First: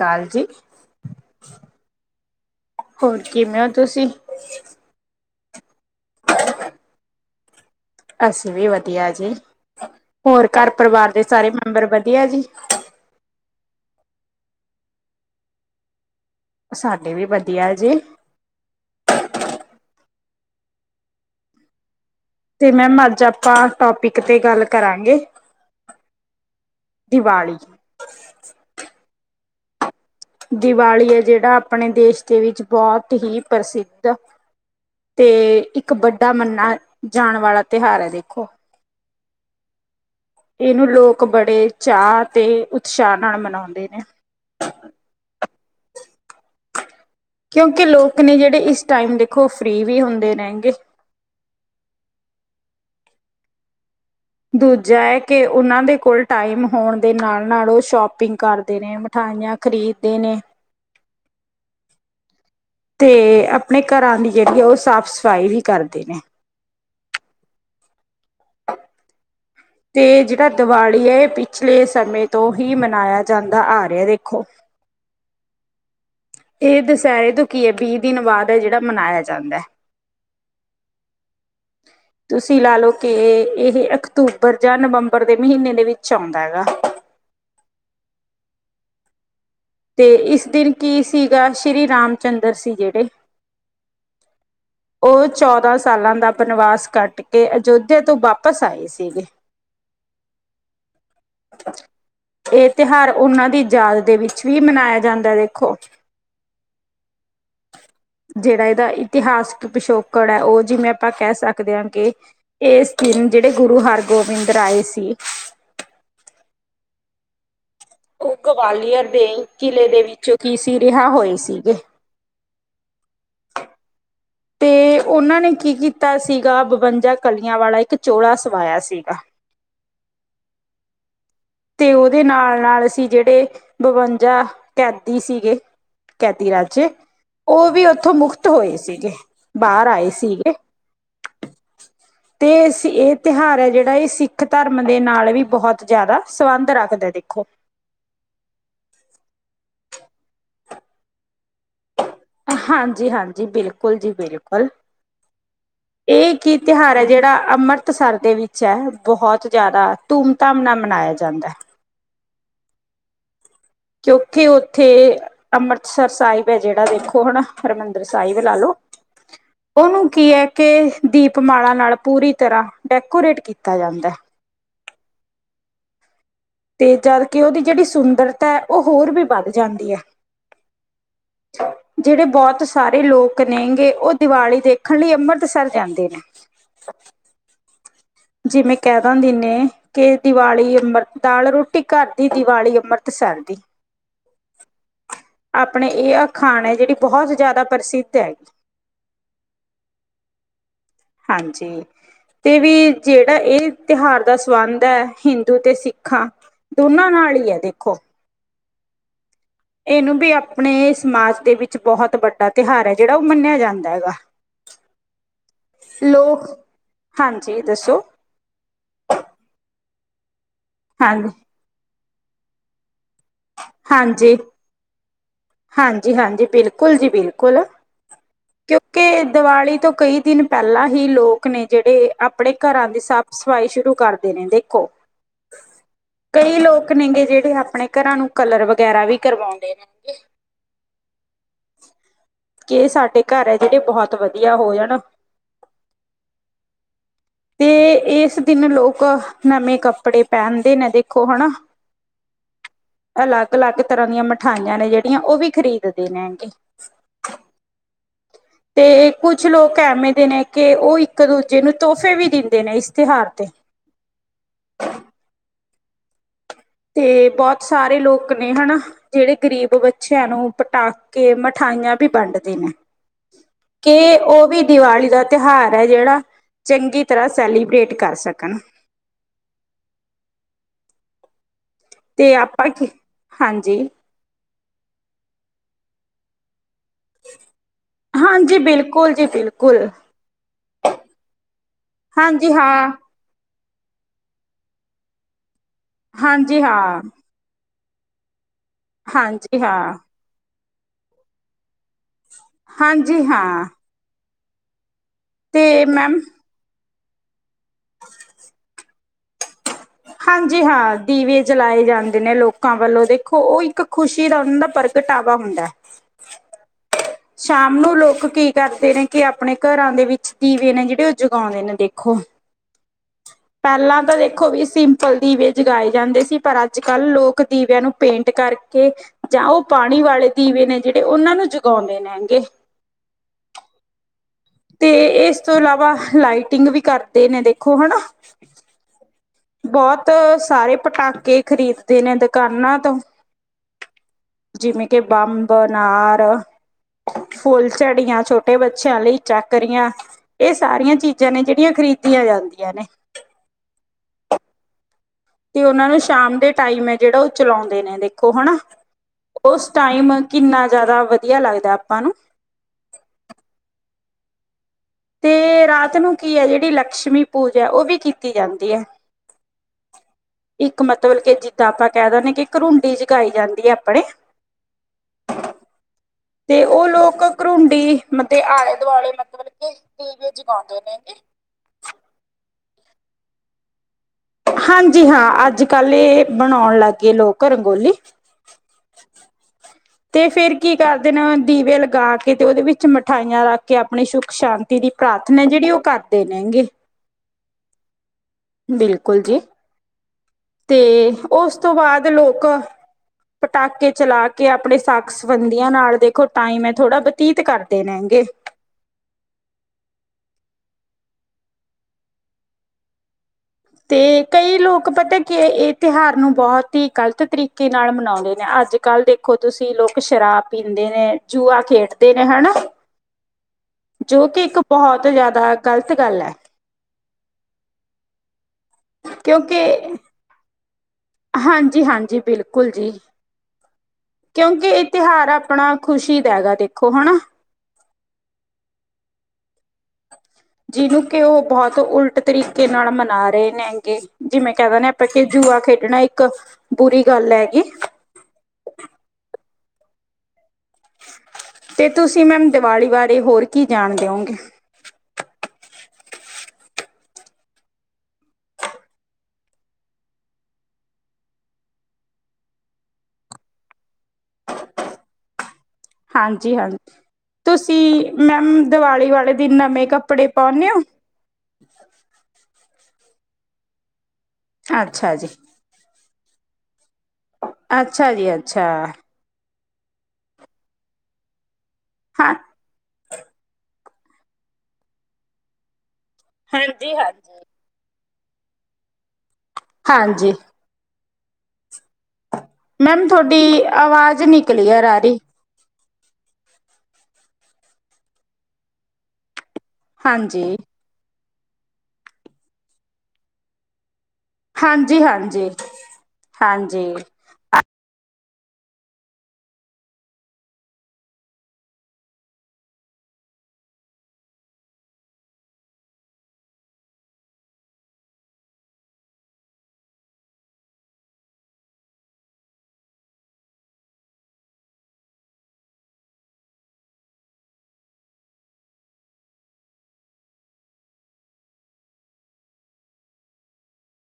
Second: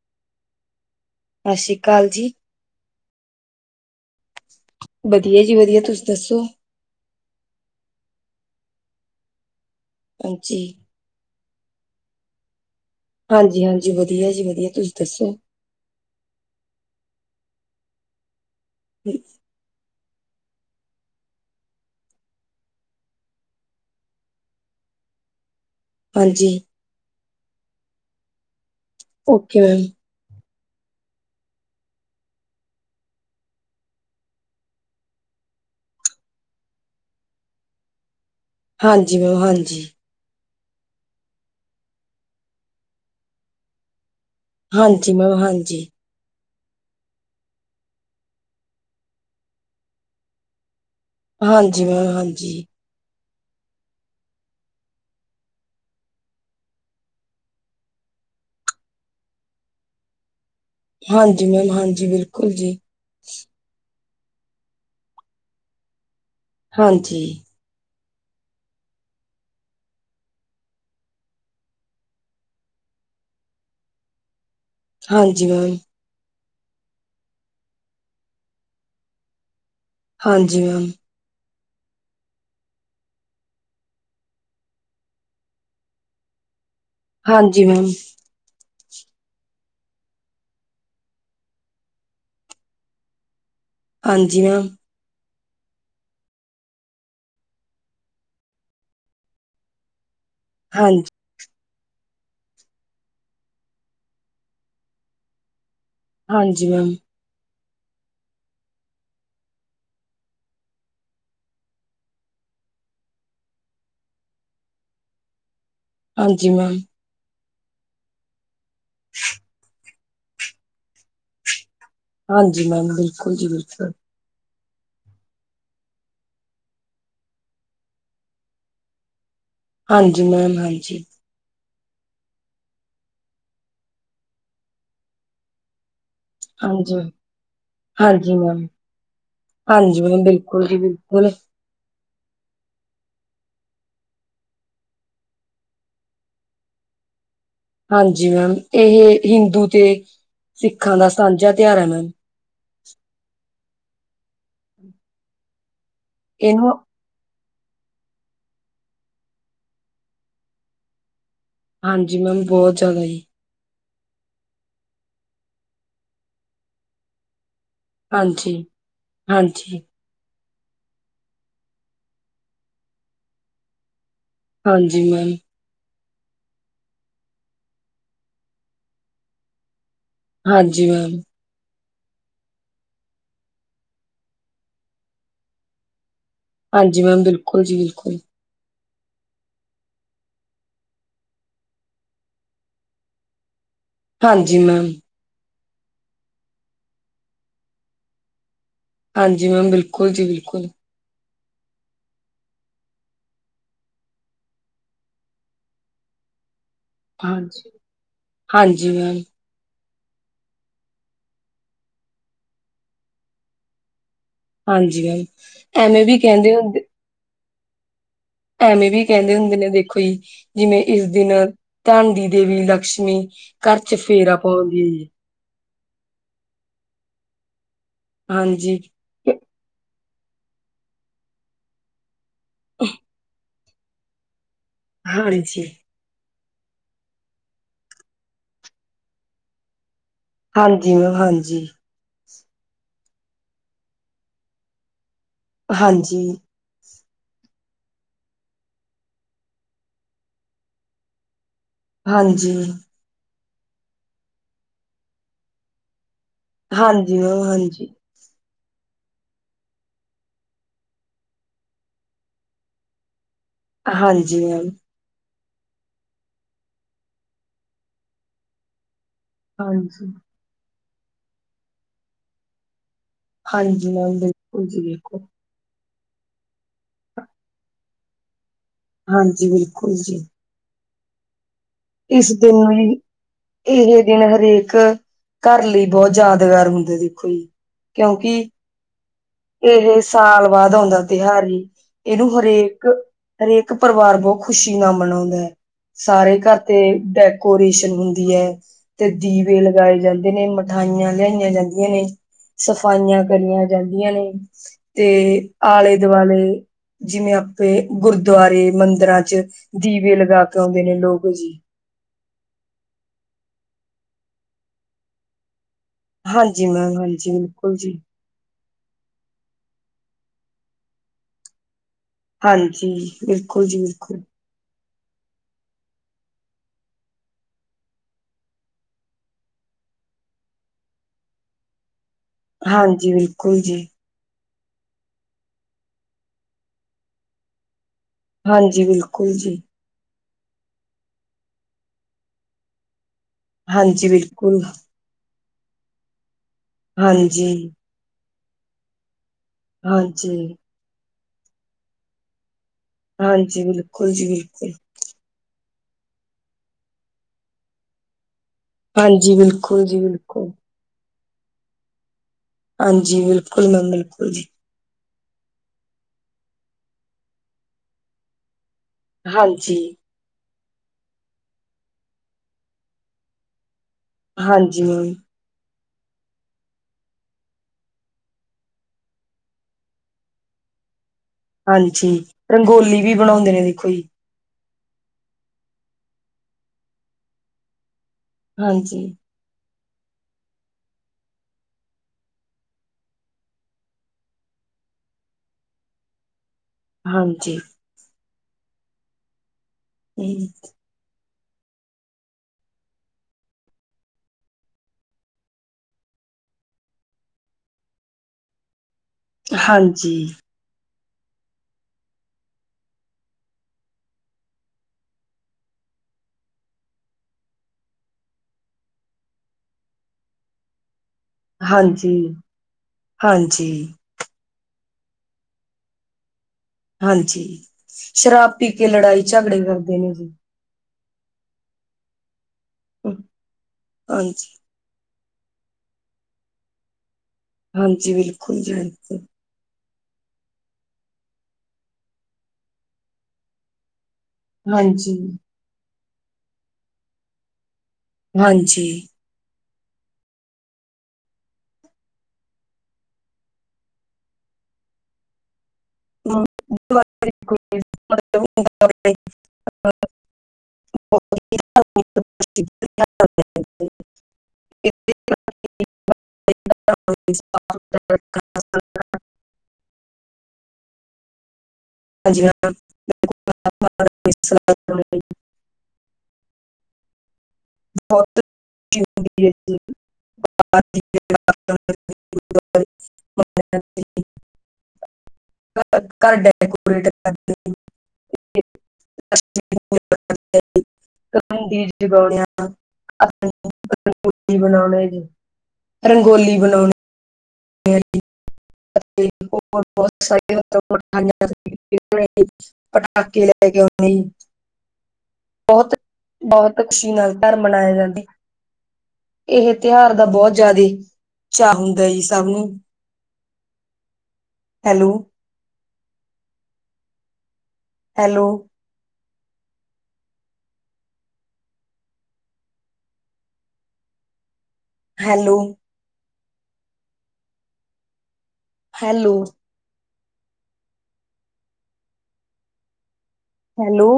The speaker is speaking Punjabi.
ਕਾਲਜੀ। ਸਤਿ ਸ਼੍ਰੀ ਅਕਾਲ ਜੀ। ਹੋਰ ਕਿਵੇਂ ਹੋ ਤੁਸੀਂ? ਵਧੀਆ ਜੀ ਵਧੀਆ ਤੁਸੀਂ ਦੱਸੋ? ਅਸੀਂ ਵੀ ਵਧੀਆ ਜੀ। ਹੋਰ ਘਰ ਹਾਂਜੀ, ਪਰਿਵਾਰ ਦੇ ਸਾਰੇ ਮੈਂਬਰ ਵਧੀਆ ਜੀ। ਹਾਂਜੀ -ਹਾਂਜੀ ਵਧੀਆ ਜੀ, ਵਧੀਆ ਤੁਸੀਂ ਦੱਸੋ। ਸਾਡੇ ਵੀ ਵਧੀਆ ਜੀ। ਹਮ। ਤੇ ਮੈਮ ਅੱਜ ਆਪਾਂ ਟੋਪਿਕ ਤੇ ਗੱਲ ਕਰਾਂਗੇ। ਹਾਂਜੀ। ਦੀਵਾਲੀ। ਓਕੇ। ਦੀਵਾਲੀ ਹੈ ਜਿਹੜਾ ਆਪਣੇ ਦੇਸ਼ ਦੇ ਵਿੱਚ ਬਹੁਤ ਹੀ ਪ੍ਰਸਿੱਧ ਤੇ ਇੱਕ ਵੱਡਾ ਮੰਨ ਜਾਣ ਵਾਲਾ ਤਿਉਹਾਰ ਹੈ ਦੇਖੋ। ਹਾਂਜੀ ਮੈਮ, ਹਾਂਜੀ। ਇਹਨੂੰ ਲੋਕ ਬੜੇ ਚਾਅ ਤੇ ਉਤਸ਼ਾਹ ਨਾਲ ਮਨਾਉਂਦੇ ਨੇ। ਹਾਂਜੀ ਮੈਮ ਹਾਂਜੀ ਕਿਉਂਕਿ ਲੋਕ ਨੇ ਜਿਹੜੇ ਇਸ ਟਾਈਮ ਦੇਖੋ ਫਰੀ ਵੀ ਹੁੰਦੇ ਰਹਿਣਗੇ ਹਾਂਜੀ ਮੈਮ ਹਾਂਜੀ ਦੂਜਾ ਹੈ ਕਿ ਉਹਨਾਂ ਦੇ ਕੋਲ ਟਾਈਮ ਹੋਣ ਦੇ ਨਾਲ ਨਾਲ ਉਹ ਸ਼ੋਪਿੰਗ ਕਰਦੇ ਨੇ ਮਿਠਾਈਆਂ ਖ਼ਰੀਦਦੇ ਨੇ ਹਾਂਜੀ ਮੈਮ, ਹਾਂਜੀ, ਬਿਲਕੁਲ ਜੀ। ਤੇ, ਆਪਣੇ ਘਰਾਂ ਦੀ ਜਿਹੜੀ ਆ ਉਹ ਸਾਫ਼ ਸਫ਼ਾਈ ਵੀ ਕਰਦੇ ਨੇ। ਹਾਂਜੀ। [inaudible] ਅਤੇ ਜਿਹੜਾ ਦਿਵਾਲੀ ਹੈ ਇਹ ਪਿਛਲੇ ਸਮੇਂ ਤੋਂ ਹੀ ਮਨਾਇਆ ਜਾਂਦਾ ਆ ਰਿਹਾ ਦੇਖੋ। ਹਾਂਜੀ ਮੈਮ। ਇਹ ਦੁਸਹਿਰੇ ਤੋਂ ਕੀ ਹੈ ਵੀਹ ਦਿਨ ਬਾਅਦ ਹੈ ਜਿਹੜਾ ਮਨਾਇਆ ਜਾਂਦਾ ਹੈ। ਹਾਂਜੀ ਮੈਮ। ਹਾ। [inaudible] ਤੁਸੀਂ ਲਾ ਲਓ ਕਿ ਇਹ ਅਕਤੂਬਰ ਜਾਂ ਨਵੰਬਰ ਦੇ ਮਹੀਨੇ ਦੇ ਵਿੱਚ ਆਉਂਦਾ ਹੈਗਾ। ਹਾਂਜੀ ਮੈਮ। ਤੇ ਇਸ ਦਿਨ ਕੀ ਸੀਗਾ ਸ਼੍ਰੀ ਰਾਮ ਚੰਦਰ ਸੀ ਜਿਹੜੇ ਹਾਂਜੀ ਮੈਮ ਉਹ ਚੌਦਾਂ ਸਾਲਾਂ ਦਾ ਬਨਵਾਸ ਕੱਟ ਕੇ ਅਯੋਧਿਆ ਤੋਂ ਵਾਪਿਸ ਆਏ ਸੀਗੇ ਹਾਂਜੀ ਇਹ ਤਿਉਹਾਰ ਉਹਨਾਂ ਦੀ ਯਾਦ ਦੇ ਵਿੱਚ ਵੀ ਮਨਾਇਆ ਜਾਂਦਾ ਦੇਖੋ ਹਾਂਜੀ ਮੈਮ ਜਿਹੜਾ ਇਹਦਾ ਇਤਿਹਾਸ ਪਿਛੋਕੜ ਹੈ ਉਹ ਜਿਵੇਂ ਆਪਾਂ ਕਹਿ ਸਕਦੇ ਹਾਂ ਕਿ ਇਸ ਦਿਨ ਜਿਹੜੇ ਗੁਰੂ ਹਰਗੋਬਿੰਦ ਰਾਏ ਸੀ ਹਾਂਜੀ ਮੈਮ ਉਹ ਗਵਾਲੀਅਰ ਦੇ ਕਿਲ੍ਹੇ ਦੇ ਵਿੱਚੋਂ ਕੀ ਸੀ ਰਿਹਾ ਹੋਏ ਸੀਗੇ ਹਾਂਜੀ ਮੈਮ ਬਿਲਕੁਲ ਜੀ ਬਿਲਕੁਲ ਤੇ ਉਹਨਾਂ ਨੇ ਕੀ ਕੀਤਾ ਸੀਗਾ ਬਵੰਜਾ ਕਲੀਆਂ ਵਾਲਾ ਇੱਕ ਚੌਲਾਾ ਸਵਾਇਆ ਸੀਗਾ ਹਾਂਜੀ ਮੈਮ ਹਾਂਜੀ ਤੇ ਉਹਦੇ ਨਾਲ ਨਾਲ ਅ ਸੀ ਜਿਹੜੇ ਬਵੰਜਾ ਕੈਦੀ ਸੀਗੇ ਕਤੀ ਰਾਜੇ ਹਾਂਜੀ, ਉਹ ਵੀ ਉੱਥੋਂ ਹਾਂਜੀ ਮੁਕਤ ਮੈਮ, ਹੋਏ ਸੀਗੇ ਬਾਹਰ ਹਾਂਜੀ ਆਏ ਮੈਮ ਸੀਗੇ ਬਿਲਕੁਲ ਜੀ ਬਿਲਕੁਲ। ਤੇ ਇਹ ਤਿਉਹਾਰ ਹੈ ਜਿਹੜਾ ਇਹ ਸਿੱਖ ਧਰਮ ਦੇ ਨਾਲ ਵੀ ਬਹੁਤ ਜ਼ਿਆਦਾ ਸੰਬੰਧ ਰੱਖਦਾ ਦੇਖੋ ਹਾਂਜੀ ਮੈਮ ਇਹ ਹਿੰਦੂ ਤੇ ਸਿੱਖਾਂ ਦਾ ਸਾਂਝਾ ਤਿਉਹਾਰ ਹੈ ਮੈਮ ਹਾਂਜੀ ਹਾਂਜੀ ਬਿਲਕੁਲ ਜੀ ਬਿਲਕੁਲ ਇਹ ਕੀ ਇਹਨੂੰ ਤਿਉਹਾਰ ਹੈ ਜਿਹੜਾ ਅੰਮ੍ਰਿਤਸਰ ਦੇ ਵਿੱਚ ਹੈ ਬਹੁਤ ਜ਼ਿਆਦਾ ਧੂਮ ਧਾਮ ਨਾਲ ਮਨਾਇਆ ਜਾਂਦਾ ਹੈ ਹਾਂਜੀ ਮੈਮ ਬਹੁਤ ਜ਼ਿਆਦਾ ਜੀ ਕਿਉਥੇ ਉੱਥੇ ਅੰਮ੍ਰਿਤਸਰ ਸਾਹਿਬ ਹੈ ਜਿਹੜਾ ਦੇਖੋ ਹਨਾ ਹਰਿਮੰਦਰ ਸਾਹਿਬ ਲਾ ਹਾਂਜੀ ਲੋ ਹਾਂਜੀ ਉਹਨੂੰ ਕੀ ਹੈ ਕੇ ਦੀਪਮਾਲਾ ਨਾਲ ਪੂਰੀ ਤਰ੍ਹਾਂ ਡੈਕੋਰੇਟ ਕੀਤਾ ਜਾਂਦਾ ਹੈ। ਹਾਂਜੀ ਮੈਮ ਤੇ ਜਦ ਕਿ ਉਹਦੀ ਜਿਹੜੀ ਸੁੰਦਰਤਾ ਹੈ ਉਹ ਹੋਰ ਵੀ ਵੱਧ ਜਾਂਦੀ ਹੈ ਹਾਂਜੀ ਮੈਮ ਜਿਹੜੇ ਬਹੁਤ ਸਾਰੇ ਲੋਕ ਨੇਗੇ ਉਹ ਦੀਵਾਲੀ ਦੇਖਣ ਲਈ ਅੰਮ੍ਰਿਤਸਰ ਜਾਂਦੇ ਨੇ ਹਾਂਜੀ ਮੈਮ ਬਿਲਕੁਲ ਜੀ ਬਿਲਕੁਲ ਜਿਵੇਂ ਕਹਿ ਕੈਦਾਂ ਦੀ ਨੇ ਕੇ ਦੀਵਾਲੀ ਅੰਮ੍ਰਤ ਦਾਲ ਰੋਟੀ ਘਰ ਦੀ ਦੀਵਾਲੀ ਅੰਮ੍ਰਿਤ ਸਰ ਦੀ। ਹਾਂਜੀ ਮੈਮ। ਆਪਣੇ ਇਹ ਅਖਾਣ ਹੈ ਜਿਹੜੀ ਬਹੁਤ ਜਾਦਾ ਪ੍ਰਸਿੱਧ ਹੈ। ਹਾਂਜੀ ਮੈਮ ਬਿਲਕੁਲ ਜੀ ਬਿਲਕੁਲ। ਹਾਂਜੀ ਤੇ ਵੀ ਜਿਹੜਾ ਇਹ ਤਿਉਹਾਰ ਦਾ ਸੰਬੰਧ ਹੈ ਹਿੰਦੂ ਤੇ ਸਿੱਖਾਂ ਦੋਨਾਂ ਨਾਲ ਹੀ ਹੈ ਹਾਂਜੀ ਦੇਖੋ ਹਾਂਜੀ ਮੈਮ ਇਹਨੂੰ ਵੀ ਆਪਣੇ ਸਮਾਜ ਦੇ ਵਿੱਚ ਬਹੁਤ ਵੱਡਾ ਤਿਉਹਾਰ ਹੈ ਜਿਹੜਾ ਉਹ ਮੰਨਿਆ ਜਾਂਦਾ ਹੈਗਾ ਹਾਂਜੀ ਹ ਐਵੇਂ ਵੀ ਲੋਕ ਕਹਿੰਦੇ ਹੋ ਹਾਂਜੀ ਦੱਸੋ ਐਵੇਂ ਵੀ ਕਹਿੰਦੇ ਹੁੰਦੇ ਨੇ ਦੇਖੋ ਜੀ ਜਿਵੇਂ ਇਸ ਹਾਂਜੀ ਦਿਨ ਧਨ ਦੀ ਦੇਵੀ ਲਕਸ਼ਮੀ ਘਰ ਚ ਫੇਰਾ ਹਾਂਜੀ ਪਾਉਂਦੀਆਂ ਜੀ ਹਾਂਜੀ ਹਾਂਜੀ ਬਿਲਕੁਲ ਜੀ ਬਿਲਕੁਲ ਹਾਂਜੀ ਕਿਉਂਕਿ ਦੀਵਾਲੀ ਤੋਂ ਕਈ ਦਿਨ ਪਹਿਲਾਂ ਹੀ ਲੋਕ ਨੇ ਜਿਹੜੇ ਆਪਣੇ ਘਰਾਂ ਦੇ ਸਫ਼ ਭਾਈ ਸ਼ੁਰੂ ਕਰਦੇ ਨੇ ਦੇਖੋ। ਹਾਂਜੀ ਕਈ ਲੋਕ ਨੇਗੇ ਜਿਹੜੇ ਆਪਣੇ ਘਰਾਂ ਨੂੰ ਕਲਰ ਵਗੈਰਾ ਵੀ ਕਰਵਾਉਂਦੇ ਨੇ। ਹਾਂਜੀ ਮੈਮ ਹਾਂਜੀ। ਕਿ ਸਾਡੇ ਘਰ ਹੈ ਜਿਹੜੇ ਬਹੁਤ ਵਧੀਆ ਹੋ ਜਾਣ। ਹਾਂਜੀ ਤੇ ਇਸ ਦਿਨ ਲੋਕ ਨਵੇਂ ਕੱਪੜੇ ਪਹਿਨਦੇ ਨੇ ਦੇਖੋ ਹਨਾ। ਹਾਂਜੀ ਅਲੱਗ-ਅਲੱਗ ਤਰ੍ਹਾਂ ਦੀਆਂ ਮਿਠਾਈਆਂ ਨੇ ਜਿਹੜੀਆਂ ਉਹ ਵੀ ਖਰੀਦ ਦੇ ਨੇ ਹੈਗੇ। ਹਾਂਜੀ ਉਹ ਹਾਂਜੀ ਤੇ ਕੁਛ ਲੋਕ ਐਵੇਂ ਦੇ ਨੇ ਕਿ ਉਹ ਇੱਕ ਦੂਜੇ ਨੂੰ ਤੋਹਫ਼ੇ ਵੀ ਦਿੰਦੇ ਨੇ ਇਸ ਤਿਉਹਾਰ ਤੇ। ਹਾਂਜੀ ਮੈਮ। ਤੇ ਬਹੁਤ ਸਾਰੇ ਲੋਕ ਨੇ ਹਨਾ ਜਿਹੜੇ ਗ਼ਰੀਬ ਹਾਂਜੀ, ਬੱਚਿਆਂ ਨੂੰ ਪਟਾ ਕੇ ਮਠਾਈਆਂ ਵੀ ਵੰਡਦੇ ਨੇ। ਹਾਂਜੀ ਕਿ ਮੈਮ ਉਹ ਵੀ ਬਿਲਕੁਲ ਜੀ ਦੀਵਾਲੀ ਬਿਲਕੁਲ, ਦਾ ਤਿਉਹਾਰ ਹੈ ਜਿਹੜਾ ਚੰਗੀ ਤਰ੍ਹਾਂ ਸੈਲੀਬ੍ਰੇਟ ਕਰ ਸਕਨ। ਹਾਂਜੀ ਬਿਲਕੁਲ ਜੀ। ਇਸ ਤੇ ਦਿਨ ਆਪਾਂ ਕੀ ਵੀ ਹਾਂਜੀ, ਇਹ ਦਿਨ ਹਰੇਕ ਘਰ ਲਈ ਬਹੁਤ ਯਾਦਗਾਰ ਹੁੰਦੇ ਸੀ। ਹਾਂਜੀ ਬਿਲਕੁਲ ਜੀ ਬਿਲ ਇਹ ਸਾਲ ਬਾਦ ਆਉਂਦਾ ਤਿਉਹਾਰ ਹੀ ਇਹਨੂੰ ਹਾਂਜੀ ਹਰੇਕ ਹਾਂ। ਹਰੇਕ ਪਰਿਵਾਰ ਬਹੁਤ ਖੁਸ਼ੀ ਨਾਲ ਮਨਾਉਂਦਾ ਹੈ ਸਾਰੇ ਘਰ ਹਾਂਜੀ ਤੇ ਹਾਂ, ਡ ਡਕੋਸ਼ਨ ਹੁੰਦੀ ਹੈ ਤੇ ਹਾਂਜੀ ਦੀਵੇ ਹਾਂ, ਲਗਾਏ ਜਾਂਦੇ ਨੇ ਮਠਾਈਆਂ ਲਿਆਈਆਂ ਜਾਂਦੀਆਂ ਨੇ। ਹਾਂਜੀ ਸਫਾਈਆਂ ਹਾਂ ਕਰੀਆਂ ਜਾਂਦੀਆਂ ਨੇ ਤੇ ਤੇ ਮੈਮ ਆਲੇ-ਦੁਆਲੇ ਜਿਵੇਂ ਆਪੇ ਗੁਰਦੁਆਰੇ, ਮੰਦਿਰਾਂ ਚ ਦੀਵੇ ਲਗਾ ਕੇ ਹਾਂਜੀ ਆਉਂਦੇ ਨੇ ਹਾਂ ਲੋਕ ਦੀਵੇ ਜੀ ਜਲਾਏ ਜਾਂਦੇ ਨੇ ਲੋ ਕਾਂ ਵੱਲੋਂ ਦੇਖੋ ਉਹ ਇੱਕ ਖੁਸ਼ੀ ਦਾ ਉਹਨਾਂ ਦਾ ਪ੍ਰਗਟਾਵਾ ਹੁੰਦਾ। ਹਾਂਜੀ ਮੈਮ ਹਾਂ ਸ਼ਾਮ ਨੂੰ ਲੋਕ ਕੀ ਕਰਦੇ ਨੇ ਕਿ ਆਪਣੇ ਘਰਾਂ ਦੇ ਵਿੱਚ ਦੀਵੇ ਨੇ ਜਿਹੜੇ ਉਹ ਜਗਾਉਂਨੇ ਨੇ ਦੇਖੋ। ਹਾਂਜੀ ਬਿਲਕੁਲ ਜੀ ਪਹਿਲਾਂ ਤਾਂ ਬਿਲਕੁਲ ਦੇਖੋ ਵੀ ਸੀ ਪਲ ਦੀਵੇ ਜਗਾਏ ਜਾਂਦੇ ਸੀ ਪਰ ਅੱਜ ਕੱਲ ਲੋਕ ਦੀਵਿਆਂ ਨੂੰ ਪੇਂਟ ਕਰਕੇ ਜਾਂ, ਉਹ ਪਾਣੀ ਵਾਲੇ ਦੀਵੇ ਨੇ, ਜਿਹੜੇ ਉਹਨਾਂ ਨੂੰ ਜਗਾਉਂਦੇ ਨੇ ਗੇ ਹਾਂਜੀ, ਬਿਲਕੁਲ ਜੀ ਤੇ ਇਸ ਤੋਂ ਇਲਾਵਾ, ਲਾਈਟਿੰਗ ਵੀ ਕਰਦੇ ਨੇ ਦੇਖੋ ਹੈਨਾ ਹਾਂਜੀ, ਬਿਲਕੁਲ ਜੀ। ਬਹੁਤ ਸਾਰੇ ਪਟਾਕੇ ਖ਼ਰੀਦਦੇ ਨੇ, ਦੁਕਾਨਾਂ ਤੋਂ ਹਾਂਜੀ ਬਿਲਕੁਲ। ਤੇ ਬੰਬ, ਨਾਰ ਹਾਂਜੀ ਝੜੀਆਂ ਛੋਟੇ ਬੱਚਿਆਂ ਲਈ ਚਾਕਰੀਆਂ ਹਾਂਜੀ ਇਹ ਸਾਰੀਆਂ ਚੀ ਜ਼ਾਂ ਨੇ ਜਿਹੜੀਆਂ ਖਰੀਦੀਆਂ ਜਾਂਦੀਆਂ ਨੇ। ਹਾਂਜੀ ਬਿਲਕੁਲ ਜੀ ਬਿਲਕੁਲ। ਤੇ ਉਹਨਾ ਨੂੰ ਸ਼ਾਮ ਦੇ ਟਾਈਮ ਹੈ ਜਿਹੜਾ ਉਹ ਚਲਾਉਂਦੇ ਨੇ ਦੇਖੋ ਹਨਾ। ਹਾਂਜੀ ਉਸ ਬਿਲਕੁਲ ਜੀ ਟਾਈਮ ਬਿਲਕੁਲ ਕਿੰਨਾ ਜਾਦਾ ਵਧੀਆ ਲੱਗਦਾ ਆਪਾਂ ਨੂੰ। ਹਾਂਜੀ ਬਿਲਕੁਲ ਮੈਮ ਬਿਲਕੁਲ ਜੀ। ਅਤੇ ਰਾਤ ਨੂੰ ਕੀ ਹੈ ਜਿਹੜੀ ਲਕਸ਼ਮੀ ਪੂਜਾ ਉਹ ਵੀ ਕੀਤੀ ਜਾਂਦੀ ਹੈ। ਹਾਂਜੀ। ਇੱਕ ਮਤਲਬ ਕੇ, ਜਿੱਦਾਂ ਆਪਾਂ ਕਹਿ ਦਿੰਦੇ ਕਿ, ਘਰੁੰਡੀ ਜਗਾਈ ਜਾਂਦੀ ਹੈ, ਆਪਣੇ ਹਾਂਜੀ ਤੇ ਉਹ ਲੋਕ ਘੁਰੁੰਡੀ, ਮਤੇ ਆਲੇ ਦੁਆਲੇ ਮਤਲਬ ਕੇ ਦੀਵੇ, ਜਗਉਦੇ ਨੇ ਗੇ ਹਾਂਜੀ, ਰੰਗੋਲੀ ਵੀ ਬਣਾਉਂਦੇ ਨੇ, ਦੇਖੋ ਜੀ ਹਾਂਜੀ ਹਾਂ, ਅੱਜ- ਕੱਲ ਇਹ ਬਣਾਉਣ ਲੱਗ ਗਏ ਲੋਕ ਰੰਗੋਲੀ ਹਾਂਜੀ ਤੇ ਫੇਰ ਕੀ ਕਰਦੇ ਨੇ, ਦੀਵੇ ਲਗਾ ਕੇ ਤੇ, ਉਹਦੇ ਵਿੱਚ ਮਿਠਾਈਆਂ ਰੱਖ ਕੇ, ਆਪਣੀ ਸੁੱਖ ਸ਼ਾਂਤੀ ਦੀ ਪ੍ਰਾਰਥਨਾ, ਜਿਹੜੀ ਉਹ ਕਰਦੇ ਨੇ, ਗੇ ਹਾਂਜੀ ਬਿਲਕੁਲ ਜੀ ਹਮ ਤੇ ਉਸ ਤੋਂ ਬਾਅਦ ਲੋਕ, ਪਟਾਕੇ ਚਲਾ ਕੇ ਆਪਣੇ ਸਾਕ ਸਬੰਧੀਆਂ ਨਾਲ, ਦੇਖੋ ਟਾਈਮ ਹੈ, ਥੋੜਾ ਬਤੀਤ ਕਰਦੇ ਨੇ, ਗੇ ਹਾਂਜੀ ਤੇ ਕਈ ਲੋਕ ਪਤਾ ਕਿ ਇਹ ਤਿਉਹਾਰ ਨੂੰ ਬਹੁਤ ਹੀ ਗ਼ਲਤ ਤਰੀਕੇ ਨਾਲ ਮਨਾਉਂਦੇ ਨੇ, ਅੱਜ- ਕੱਲ੍ਹ ਦੇ ਦੇਖੋ, ਤੁਸੀਂ ਲੋਕ ਸ਼ਰਾਬ ਪੀਂਦੇ ਨੇ, ਜੂਆ ਖੇਡਦੇ ਹਾਂਜੀ ਨੇ ਹੈਨਾ ਹਾਂਜੀ ਜੋ ਕਿ, ਇੱਕ ਬਹੁਤ ਜ਼ਿਆਦਾ ਗ਼ਲਤ ਗੱਲ ਹੈ। ਹਾਂਜੀ, ਸ਼ਰਾਬ ਪੀ ਕੇ, ਲੜਾਈ ਝਗੜੇ ਕਿਉਂਕਿ ਕਰਦੇ ਨੇ ਜੀ ਹਾਂਜੀ -ਹਾਂਜੀ, ਬਿਲਕੁਲ ਜੀ, ਹਾਂਜੀ ਕਿਉਂਕਿ ਤਿਉਹਾਰ ਆਪਣਾ, ਖੁਸ਼ੀ ਦਾ ਹੈਗਾ, ਦੇਖੋ ਹਨਾ ਹਾਂਜੀ, ਬਿਲਕੁਲ ਜੀ ਜਿਹਨੂੰ ਕਿ, ਉਹ ਬਹੁਤ ਉਲਟ ਤਰੀਕੇ ਨਾਲ, ਮਨਾ ਰਹੇ ਨੇ ਗੇ ਜਿਵੇਂ ਕਹਿ ਦਿੰਦੇ, ਆਪਾਂ ਕਿ, ਹਾਂਜੀ ਜੂਆ ਖੇਡਣਾ ਇੱਕ ਬੁਰੀ ਗੱਲ ਹੈਗੀ ਹਾਂਜੀ ਤੇ ਤੁਸੀਂ ਮੈਮ, ਦੀਵਾਲੀ ਬਾਰੇ ਹੋਰ ਕੀ ਜਾਣਦੇ ਹੋ ਗੇ? [inaudible] [inaudible] ਹਾਂਜੀ -ਹਾਂਜੀ, ਤੁਸੀਂ ਮੈਮ ਦੀਵਾਲੀ ਵਾਲੇ ਦਿਨ, ਨਵੇਂ ਕੱਪੜੇ ਪਾਉਨੇ ਹੋ? ਹਾਂਜੀ ਹਾਂ [inaudible] ਅੱਛਾ -ਜੀ। ਅੱਛਾ- ਜੀ, ਅੱਛਾ [inaudible] ਹੱ [unintelligible] [inaudible] ਘਰ ਹਾਂਜੀ ਡੈਕੋਰੇਟ ਹਾਂਜੀ ਕਰਦੇ ਹਾਂਜੀ ਦੀ ਜਗਾੜਿ [unintelligible] ਮੈਮ ਤੁਹਾਡੀ ਆਵਾਜ਼ ਨੀ ਕਲੀਅਰ ਆ ਬਣਾਉਣੇ ਰਹੀ ਜੀ ਰੰਗੋਲੀ ਬਣਾਉਣ ਹੋਰ ਬਹੁਤ ਹਾਂਜੀ ਸਾਰੇੀਆਂ [unintelligible] ਹਾਂਜੀ-ਹਾਂਜੀ, ਹਾਂਜੀ। ਘਰ, ਮਨਾਏ ਜਾਂਦੇ ਆ ਇਹ ਤਿਉਹਾਰ ਦਾ, ਬਹੁਤ ਜ਼ਿਆਦਾ ਚਾਅ ਹੁੰਦਾ ਜੀ, ਸਭ ਨੂੰ hello hello hello hello hello